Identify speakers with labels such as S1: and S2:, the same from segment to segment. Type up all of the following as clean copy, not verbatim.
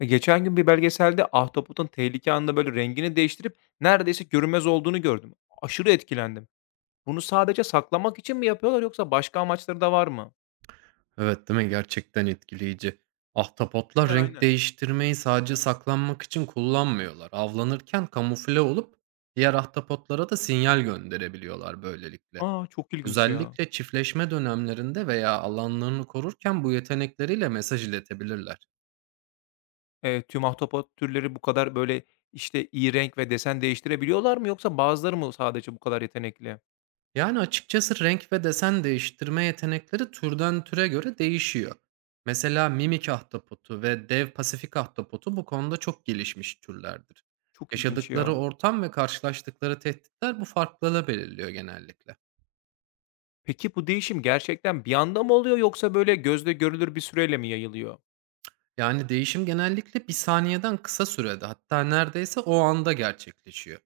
S1: Geçen gün bir belgeselde ahtapotun tehlike anında böyle rengini değiştirip neredeyse görünmez olduğunu gördüm. Aşırı etkilendim. Bunu sadece saklamak için mi yapıyorlar yoksa başka amaçları da var mı?
S2: Evet, değil mi? Gerçekten etkileyici. Ahtapotlar
S1: Aynen,
S2: renk
S1: aynen.
S2: değiştirmeyi sadece saklanmak için kullanmıyorlar. Avlanırken kamufle olup diğer ahtapotlara da sinyal gönderebiliyorlar böylelikle.
S1: Aa, çok ilginç ya.
S2: Özellikle çiftleşme dönemlerinde veya alanlarını korurken bu yetenekleriyle mesaj iletebilirler.
S1: Tüm ahtapot türleri bu kadar böyle işte iyi renk ve desen değiştirebiliyorlar mı yoksa bazıları mı sadece bu kadar yetenekli?
S2: Yani açıkçası renk ve desen değiştirme yetenekleri türden türe göre değişiyor. Mesela mimik ahtapotu ve dev pasifik ahtapotu bu konuda çok gelişmiş türlerdir.
S1: Çok ilginç
S2: Yaşadıkları
S1: ya.
S2: ortam ve karşılaştıkları tehditler bu farklılığı belirliyor genellikle.
S1: Peki bu değişim gerçekten bir anda mı oluyor yoksa böyle gözle görülür bir süreyle mi yayılıyor?
S2: Yani değişim genellikle bir saniyeden kısa sürede, hatta neredeyse o anda gerçekleşiyor.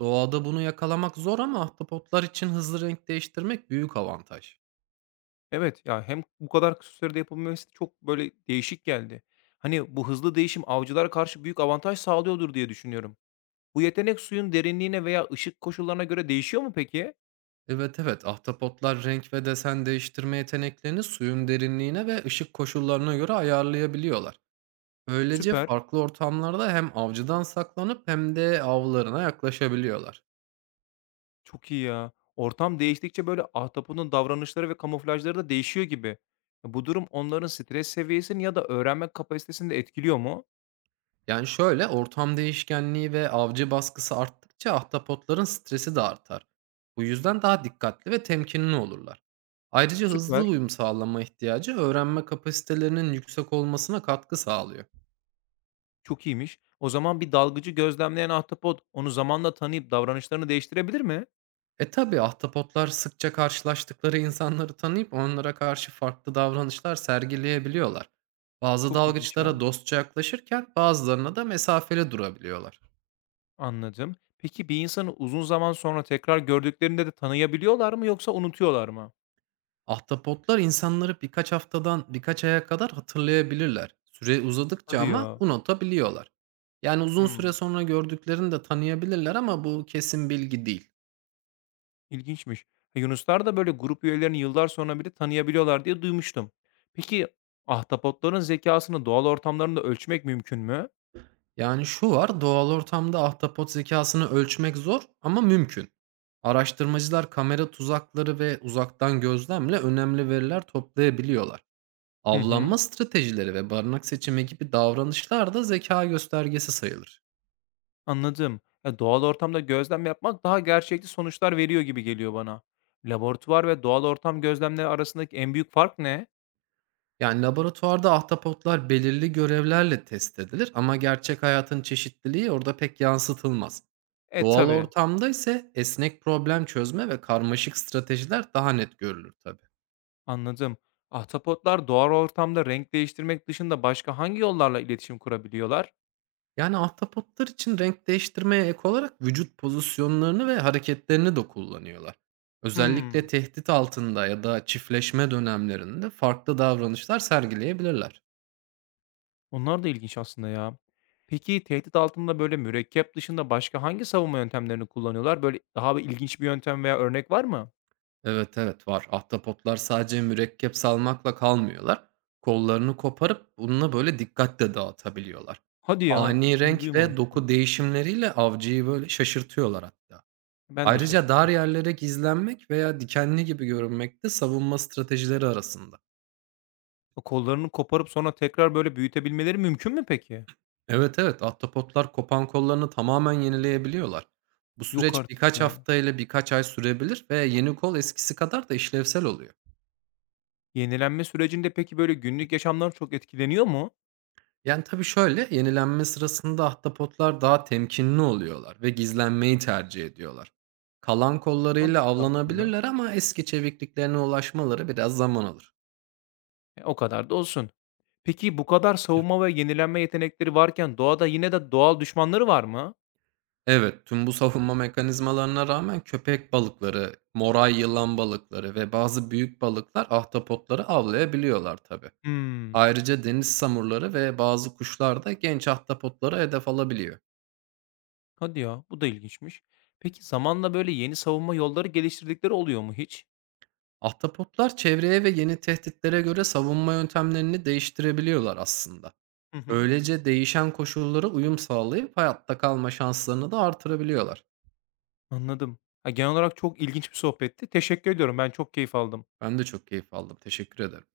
S2: Doğada bunu yakalamak zor ama ahtapotlar için hızlı renk değiştirmek büyük avantaj.
S1: Evet, ya, hem bu kadar kısa sürede yapılması çok, böyle, değişik geldi. Hani, bu hızlı değişim avcılara karşı büyük avantaj sağlıyordur diye düşünüyorum. Bu yetenek suyun derinliğine veya ışık koşullarına göre değişiyor mu peki?
S2: Evet, evet, ahtapotlar renk ve desen değiştirme yeteneklerini suyun derinliğine ve ışık koşullarına göre ayarlayabiliyorlar. Böylece
S1: Süper,
S2: farklı ortamlarda hem avcıdan saklanıp hem de avlarına yaklaşabiliyorlar.
S1: çok iyi ya. Ortam değiştikçe, böyle, ahtaponun davranışları ve kamuflajları da değişiyor gibi. Bu durum onların stres seviyesini ya da öğrenme kapasitesini de etkiliyor mu?
S2: Yani şöyle, ortam değişkenliği ve avcı baskısı arttıkça ahtapotların stresi de artar. Bu yüzden daha dikkatli ve temkinli olurlar. Ayrıca hızlı
S1: Süper,
S2: uyum sağlama ihtiyacı öğrenme kapasitelerinin yüksek olmasına katkı sağlıyor.
S1: çok iyiymiş. O zaman bir dalgıcı gözlemleyen ahtapot onu zamanla tanıyıp davranışlarını değiştirebilir mi?
S2: Tabii, ahtapotlar sıkça karşılaştıkları insanları tanıyıp onlara karşı farklı davranışlar sergileyebiliyorlar. Bazı
S1: Çok ilginç ya.
S2: dalgıçlara dostça yaklaşırken bazılarına da mesafeli durabiliyorlar.
S1: Anladım. Peki bir insanı uzun zaman sonra tekrar gördüklerinde de tanıyabiliyorlar mı yoksa unutuyorlar mı?
S2: Ahtapotlar insanları birkaç haftadan birkaç aya kadar hatırlayabilirler. Süre uzadıkça
S1: Hadi
S2: ama
S1: ya.
S2: unutabiliyorlar. Yani uzun süre
S1: Hımm,
S2: sonra gördüklerini de tanıyabilirler ama bu kesin bilgi değil.
S1: ilginçmiş. Yunuslar da böyle grup üyelerini yıllar sonra bile tanıyabiliyorlar diye duymuştum. Peki ahtapotların zekasını doğal ortamlarında ölçmek mümkün mü?
S2: Yani şu var, doğal ortamda ahtapot zekasını ölçmek zor ama mümkün. Araştırmacılar kamera tuzakları ve uzaktan gözlemle önemli veriler toplayabiliyorlar.
S1: Hı hı,
S2: Avlanma stratejileri ve barınak seçimi gibi davranışlar da zeka göstergesi sayılır.
S1: anladım. Ya, doğal ortamda gözlem yapmak daha gerçekçi sonuçlar veriyor gibi geliyor bana. Laboratuvar ve doğal ortam gözlemleri arasındaki en büyük fark ne?
S2: Yani laboratuvarda ahtapotlar belirli görevlerle test edilir ama gerçek hayatın çeşitliliği orada pek yansıtılmaz.
S1: E,
S2: Doğal
S1: tabii.
S2: ortamda ise esnek problem çözme ve karmaşık stratejiler daha net görülür tabii.
S1: Anladım. Ahtapotlar doğal ortamda renk değiştirmek dışında başka hangi yollarla iletişim kurabiliyorlar?
S2: Yani, ahtapotlar için renk değiştirmeye ek olarak vücut pozisyonlarını ve hareketlerini de kullanıyorlar. Özellikle
S1: Hmm,
S2: tehdit altında ya da çiftleşme dönemlerinde farklı davranışlar sergileyebilirler.
S1: onlar da ilginç aslında ya. Peki tehdit altında böyle mürekkep dışında başka hangi savunma yöntemlerini kullanıyorlar? Böyle daha bir ilginç bir yöntem veya örnek var mı?
S2: Evet, evet var. Ahtapotlar sadece mürekkep salmakla kalmıyorlar. Kollarını koparıp bununla böyle dikkatle dağıtabiliyorlar.
S1: Hadi ya,
S2: Ani
S1: bunu
S2: renk ve
S1: duymamıştım.
S2: doku değişimleriyle avcıyı böyle şaşırtıyorlar hatta.
S1: Ben de
S2: Ayrıca
S1: şaşırdım
S2: dar
S1: açıkçası.
S2: yerlere gizlenmek veya dikenli gibi görünmek de savunma stratejileri arasında.
S1: O kollarını koparıp sonra tekrar böyle büyütebilmeleri mümkün mü peki?
S2: Evet, evet, ahtapotlar kopan kollarını tamamen yenileyebiliyorlar. Bu
S1: Yok
S2: süreç
S1: artık
S2: birkaç
S1: ya.
S2: hafta ile birkaç ay sürebilir ve yeni kol eskisi kadar da işlevsel oluyor.
S1: Yenilenme sürecinde peki böyle günlük yaşamlar çok etkileniyor mu?
S2: Yani, tabii şöyle, yenilenme sırasında ahtapotlar daha temkinli oluyorlar ve gizlenmeyi tercih ediyorlar. Kalan kollarıyla
S1: Mantıklı aslında.
S2: avlanabilirler ama eski çevikliklerine ulaşmaları biraz zaman alır.
S1: O kadar da olsun. Peki bu kadar savunma ve yenilenme yetenekleri varken doğada yine de doğal düşmanları var mı?
S2: Evet, tüm bu savunma mekanizmalarına rağmen köpek balıkları, moray yılan balıkları ve bazı büyük balıklar ahtapotları avlayabiliyorlar tabii.
S1: Hımm.
S2: Ayrıca deniz samurları ve bazı kuşlar da genç ahtapotlara hedef alabiliyor.
S1: Hadi ya, bu da ilginçmiş. Peki zamanla böyle yeni savunma yolları geliştirdikleri oluyor mu hiç?
S2: Ahtapotlar çevreye ve yeni tehditlere göre savunma yöntemlerini değiştirebiliyorlar aslında.
S1: Hı hı.
S2: Böylece değişen koşullara uyum sağlayıp hayatta kalma şanslarını da artırabiliyorlar.
S1: Anladım. Ya, genel olarak çok ilginç bir sohbetti. Teşekkür ediyorum. Ben çok keyif aldım.
S2: Ben de çok keyif aldım. Teşekkür ederim.